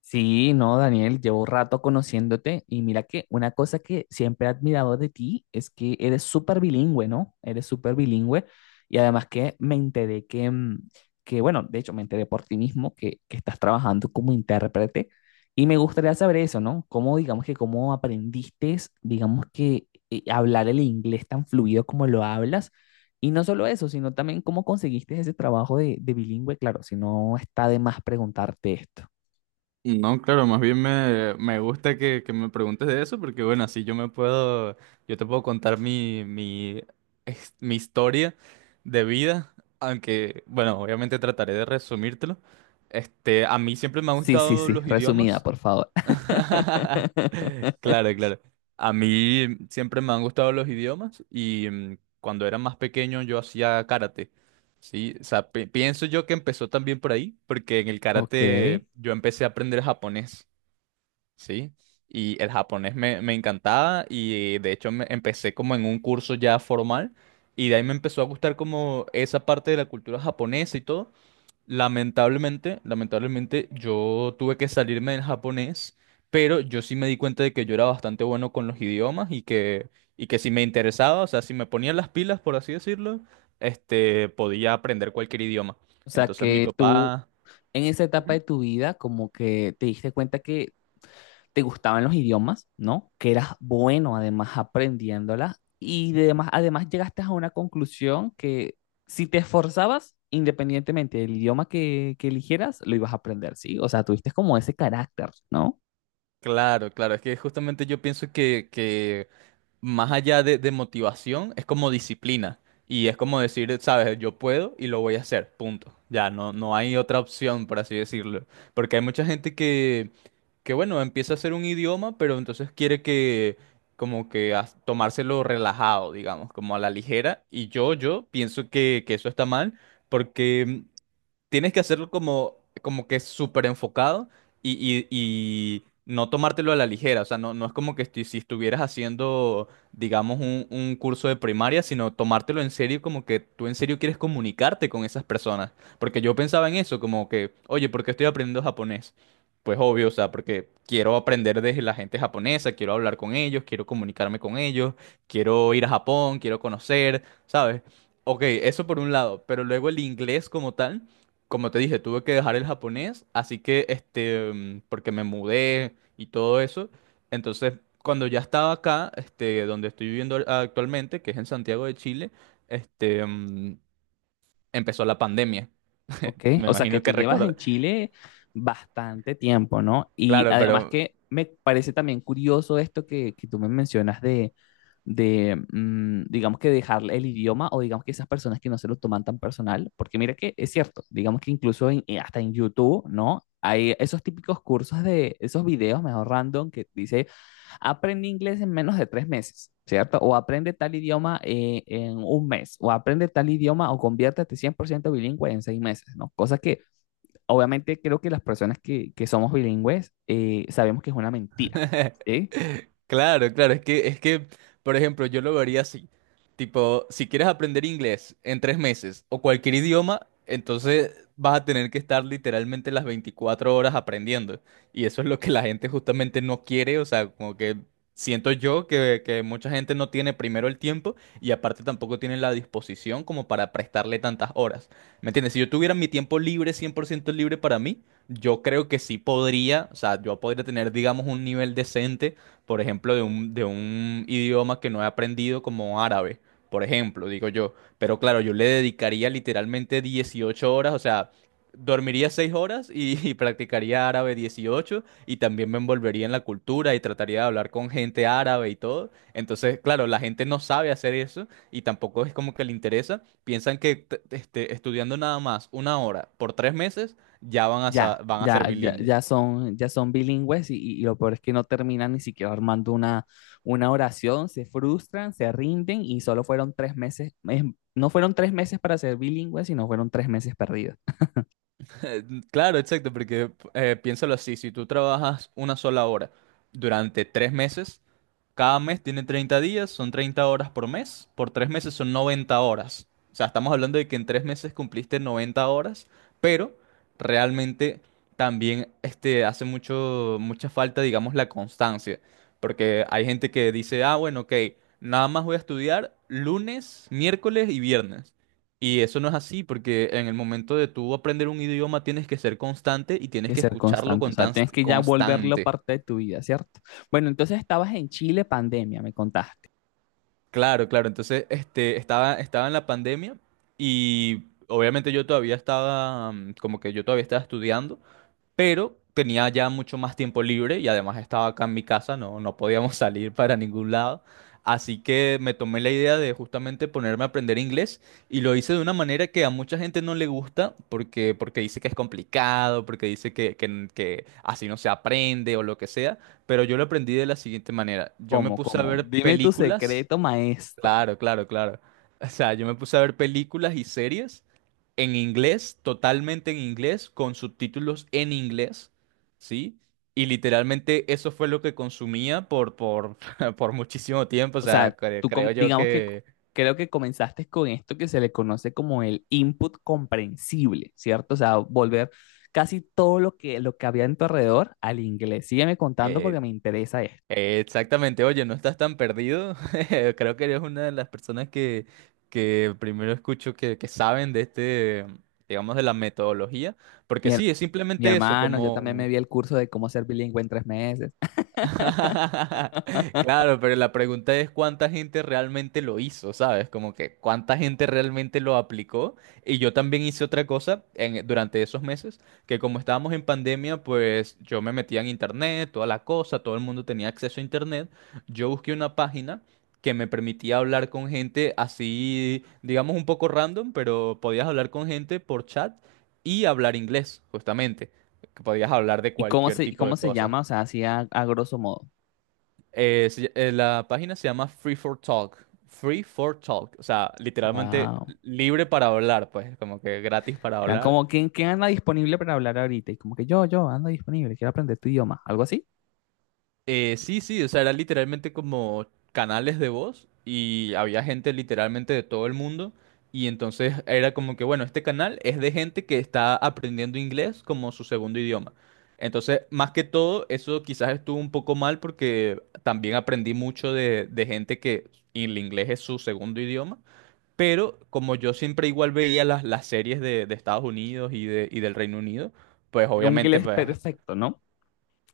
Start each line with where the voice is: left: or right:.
left: Sí, no, Daniel, llevo rato conociéndote y mira que una cosa que siempre he admirado de ti es que eres súper bilingüe, ¿no? Eres súper bilingüe y además que me enteré que, bueno, de hecho me enteré por ti mismo que estás trabajando como intérprete y me gustaría saber eso, ¿no? ¿Cómo, digamos que, cómo aprendiste, digamos que, hablar el inglés tan fluido como lo hablas? Y no solo eso, sino también cómo conseguiste ese trabajo de bilingüe, claro, si no está de más preguntarte esto.
right: No, claro, más bien me gusta que me preguntes de eso, porque bueno, así yo te puedo contar mi historia de vida, aunque, bueno, obviamente trataré de resumírtelo. Este, a mí siempre me han
left: Sí, sí,
right: gustado
left: sí,
right: los
left: resumida,
right: idiomas.
left: por favor.
right: Claro, claro. A mí siempre me han gustado los idiomas y cuando era más pequeño yo hacía karate. Sí, o sea, pienso yo que empezó también por ahí, porque en el
left: Ok.
right: karate yo empecé a aprender japonés. Sí, y el japonés me encantaba y de hecho empecé como en un curso ya formal y de ahí me empezó a gustar como esa parte de la cultura japonesa y todo. Lamentablemente, lamentablemente yo tuve que salirme del japonés, pero yo sí me di cuenta de que yo era bastante bueno con los idiomas y que, si me interesaba, o sea, si me ponía las pilas, por así decirlo, este, podía aprender cualquier idioma.
left: O sea
right: Entonces mi
left: que tú
right: papá...
left: en esa etapa
right: Ujú.
left: de tu vida como que te diste cuenta que te gustaban los idiomas, ¿no? Que eras bueno además aprendiéndolas y además llegaste a una conclusión que si te esforzabas, independientemente del idioma que eligieras, lo ibas a aprender, ¿sí? O sea, tuviste como ese carácter, ¿no?
right: Claro, claro, es que justamente yo pienso que, más allá de motivación, es como disciplina. Y es como decir, sabes, yo puedo y lo voy a hacer, punto. Ya, no, no hay otra opción, por así decirlo. Porque hay mucha gente que, bueno, empieza a hacer un idioma, pero entonces quiere que, como que tomárselo relajado, digamos, como a la ligera. Y yo pienso que, eso está mal, porque tienes que hacerlo como que súper enfocado y, y no tomártelo a la ligera. O sea, no, no es como que si estuvieras haciendo, digamos, un curso de primaria, sino tomártelo en serio, como que tú en serio quieres comunicarte con esas personas. Porque yo pensaba en eso, como que, oye, ¿por qué estoy aprendiendo japonés? Pues obvio, o sea, porque quiero aprender de la gente japonesa, quiero hablar con ellos, quiero comunicarme con ellos, quiero ir a Japón, quiero conocer, ¿sabes? Ok, eso por un lado, pero luego el inglés como tal. Como te dije, tuve que dejar el japonés, así que este, porque me mudé y todo eso. Entonces, cuando ya estaba acá, este, donde estoy viviendo actualmente, que es en Santiago de Chile, este, empezó la pandemia.
left: Ok,
right: Me
left: o sea que
right: imagino
left: tú
right: que
left: llevas
right: recuerda.
left: en Chile bastante tiempo, ¿no? Y
right: Claro, pero
left: además que me parece también curioso esto que tú me mencionas digamos que dejar el idioma o digamos que esas personas que no se lo toman tan personal, porque mira que es cierto, digamos que incluso hasta en YouTube, ¿no? Hay esos típicos cursos de esos videos, mejor random, que dice aprende inglés en menos de 3 meses, ¿cierto? O aprende tal idioma en un mes, o aprende tal idioma o conviértete 100% bilingüe en 6 meses, ¿no? Cosa que obviamente creo que las personas que somos bilingües sabemos que es una mentira, ¿sí?
right: Claro, claro, es que, por ejemplo, yo lo vería así. Tipo, si quieres aprender inglés en 3 meses o cualquier idioma, entonces vas a tener que estar literalmente las 24 horas aprendiendo. Y eso es lo que la gente justamente no quiere, o sea, como que siento yo que mucha gente no tiene primero el tiempo y aparte tampoco tiene la disposición como para prestarle tantas horas. ¿Me entiendes? Si yo tuviera mi tiempo libre, 100% libre para mí, yo creo que sí podría, o sea, yo podría tener, digamos, un nivel decente, por ejemplo, de un idioma que no he aprendido como árabe, por ejemplo, digo yo. Pero claro, yo le dedicaría literalmente 18 horas, o sea, dormiría 6 horas y, y practicaría árabe 18 y también me envolvería en la cultura y trataría de hablar con gente árabe y todo. Entonces, claro, la gente no sabe hacer eso y tampoco es como que le interesa. Piensan que este, estudiando nada más 1 hora por 3 meses ya van a,
left: Ya,
right: sa- van a ser
left: ya, ya,
right: bilingües.
left: ya son bilingües y lo peor es que no terminan ni siquiera armando una oración, se frustran, se rinden y solo fueron 3 meses, no fueron 3 meses para ser bilingües, sino fueron 3 meses perdidos.
right: Claro, exacto, porque piénsalo así, si tú trabajas 1 sola hora durante 3 meses, cada mes tiene 30 días, son 30 horas por mes, por 3 meses son 90 horas. O sea, estamos hablando de que en 3 meses cumpliste 90 horas, pero realmente también este, hace mucha falta, digamos, la constancia, porque hay gente que dice, ah, bueno, ok, nada más voy a estudiar lunes, miércoles y viernes. Y eso no es así, porque en el momento de tú aprender un idioma tienes que ser constante y tienes
left: Que
right: que
left: ser
right: escucharlo
left: constante, o
right: con
left: sea, tienes que ya volverlo
right: constante.
left: parte de tu vida, ¿cierto? Bueno, entonces estabas en Chile, pandemia, me contaste.
right: Claro, claro. Entonces, este, estaba en la pandemia y obviamente yo todavía estaba, como que yo todavía estaba estudiando. Pero tenía ya mucho más tiempo libre y además estaba acá en mi casa, no, no podíamos salir para ningún lado. Así que me tomé la idea de justamente ponerme a aprender inglés y lo hice de una manera que a mucha gente no le gusta porque, dice que es complicado, porque dice que así no se aprende o lo que sea, pero yo lo aprendí de la siguiente manera. Yo me
left: ¿Cómo,
right: puse a
left: cómo?
right: ver
left: Dime tu
right: películas.
left: secreto, maestro.
right: Claro, claro, claro. O sea, yo me puse a ver películas y series en inglés, totalmente en inglés, con subtítulos en inglés, ¿sí? Y literalmente eso fue lo que consumía por, por muchísimo tiempo. O
left: O sea,
right: sea, cre-
left: tú com-
right: creo yo
left: digamos que c-
right: que...
left: creo que comenzaste con esto que se le conoce como el input comprensible, ¿cierto? O sea, volver casi todo lo que había en tu alrededor al inglés. Sígueme contando
right: eh,
left: porque me interesa esto.
right: exactamente, oye, no estás tan perdido. Creo que eres una de las personas que, primero escucho que saben de este, digamos, de la metodología. Porque
left: Mi, her-
right: sí, es
left: Mi
right: simplemente eso,
left: hermano, yo también me
right: como...
left: vi el curso de cómo ser bilingüe en 3 meses.
right: Claro, pero la pregunta es cuánta gente realmente lo hizo, ¿sabes? Como que cuánta gente realmente lo aplicó. Y yo también hice otra cosa durante esos meses, que como estábamos en pandemia, pues yo me metía en internet, toda la cosa, todo el mundo tenía acceso a internet. Yo busqué una página que me permitía hablar con gente así, digamos un poco random, pero podías hablar con gente por chat y hablar inglés, justamente. Que podías hablar de
left: ¿Y
right: cualquier tipo de
left: cómo se
right: cosas.
left: llama? O sea, así a grosso modo.
right: La página se llama Free for Talk. Free for Talk. O sea, literalmente
left: Wow.
right: libre para hablar, pues, como que gratis para
left: Eran
right: hablar.
left: como, quién anda disponible para hablar ahorita? Y como que yo ando disponible, quiero aprender tu idioma, algo así.
right: Sí, sí, o sea, era literalmente como canales de voz y había gente literalmente de todo el mundo. Y entonces era como que, bueno, este canal es de gente que está aprendiendo inglés como su segundo idioma. Entonces, más que todo, eso quizás estuvo un poco mal porque también aprendí mucho de, gente que el inglés es su segundo idioma. Pero como yo siempre igual veía las, series de Estados Unidos y del Reino Unido, pues
left: Era un
right: obviamente
left: inglés
right: pues,
left: perfecto, ¿no?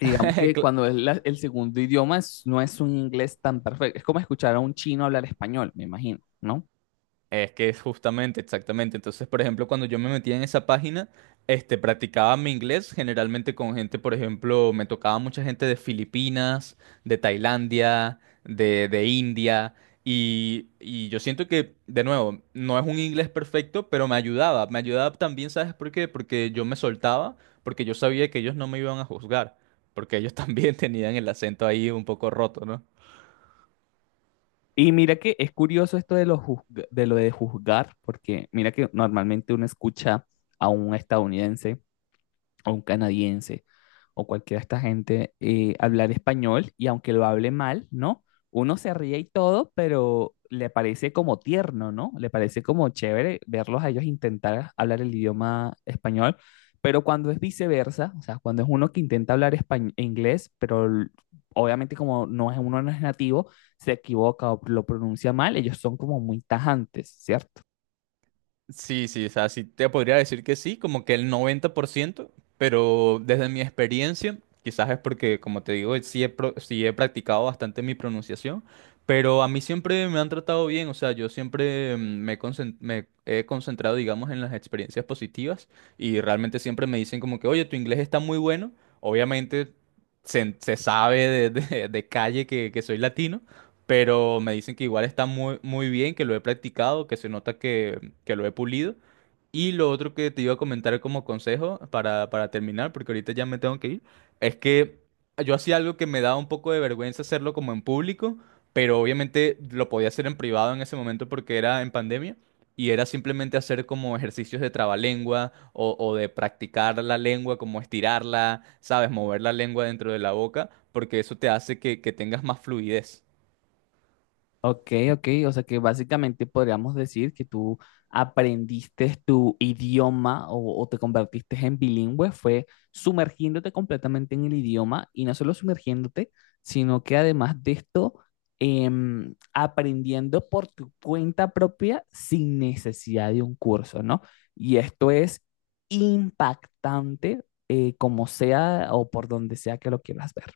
left: Y digamos que cuando el segundo no es un inglés tan perfecto, es como escuchar a un chino hablar español, me imagino, ¿no?
right: Es que es justamente, exactamente. Entonces, por ejemplo, cuando yo me metía en esa página, este, practicaba mi inglés generalmente con gente, por ejemplo, me tocaba mucha gente de Filipinas, de Tailandia, de India. Y yo siento que, de nuevo, no es un inglés perfecto, pero me ayudaba. Me ayudaba también, ¿sabes por qué? Porque yo me soltaba, porque yo sabía que ellos no me iban a juzgar, porque ellos también tenían el acento ahí un poco roto, ¿no?
left: Y mira que es curioso esto de lo de juzgar, porque mira que normalmente uno escucha a un estadounidense o un canadiense o cualquiera de esta gente hablar español y aunque lo hable mal, ¿no? Uno se ríe y todo, pero le parece como tierno, ¿no? Le parece como chévere verlos a ellos intentar hablar el idioma español, pero cuando es viceversa, o sea, cuando es uno que intenta hablar inglés, obviamente como no es uno no es nativo, se equivoca o lo pronuncia mal, ellos son como muy tajantes, ¿cierto?
right: Sí, sí, o sea, sí te podría decir que sí, como que el 90%, pero desde mi experiencia, quizás es porque, como te digo, sí he practicado bastante mi pronunciación, pero a mí siempre me han tratado bien, o sea, yo siempre me he concentrado, digamos, en las experiencias positivas y realmente siempre me dicen como que, oye, tu inglés está muy bueno, obviamente se sabe de calle que soy latino. Pero me dicen que igual está muy, muy bien, que lo he practicado, que se nota que, lo he pulido. Y lo otro que te iba a comentar como consejo para terminar, porque ahorita ya me tengo que ir, es que yo hacía algo que me daba un poco de vergüenza hacerlo como en público, pero obviamente lo podía hacer en privado en ese momento porque era en pandemia. Y era simplemente hacer como ejercicios de trabalengua o de practicar la lengua, como estirarla, ¿sabes? Mover la lengua dentro de la boca, porque eso te hace que, tengas más fluidez.
left: Ok, ok, o sea que básicamente podríamos decir que tú aprendiste tu idioma o te convertiste en bilingüe, fue sumergiéndote completamente en el idioma y no solo sumergiéndote, sino que además de esto, em, aprendiendo por tu cuenta propia sin necesidad de un curso, ¿no? Y esto es impactante, como sea o por donde sea que lo quieras ver.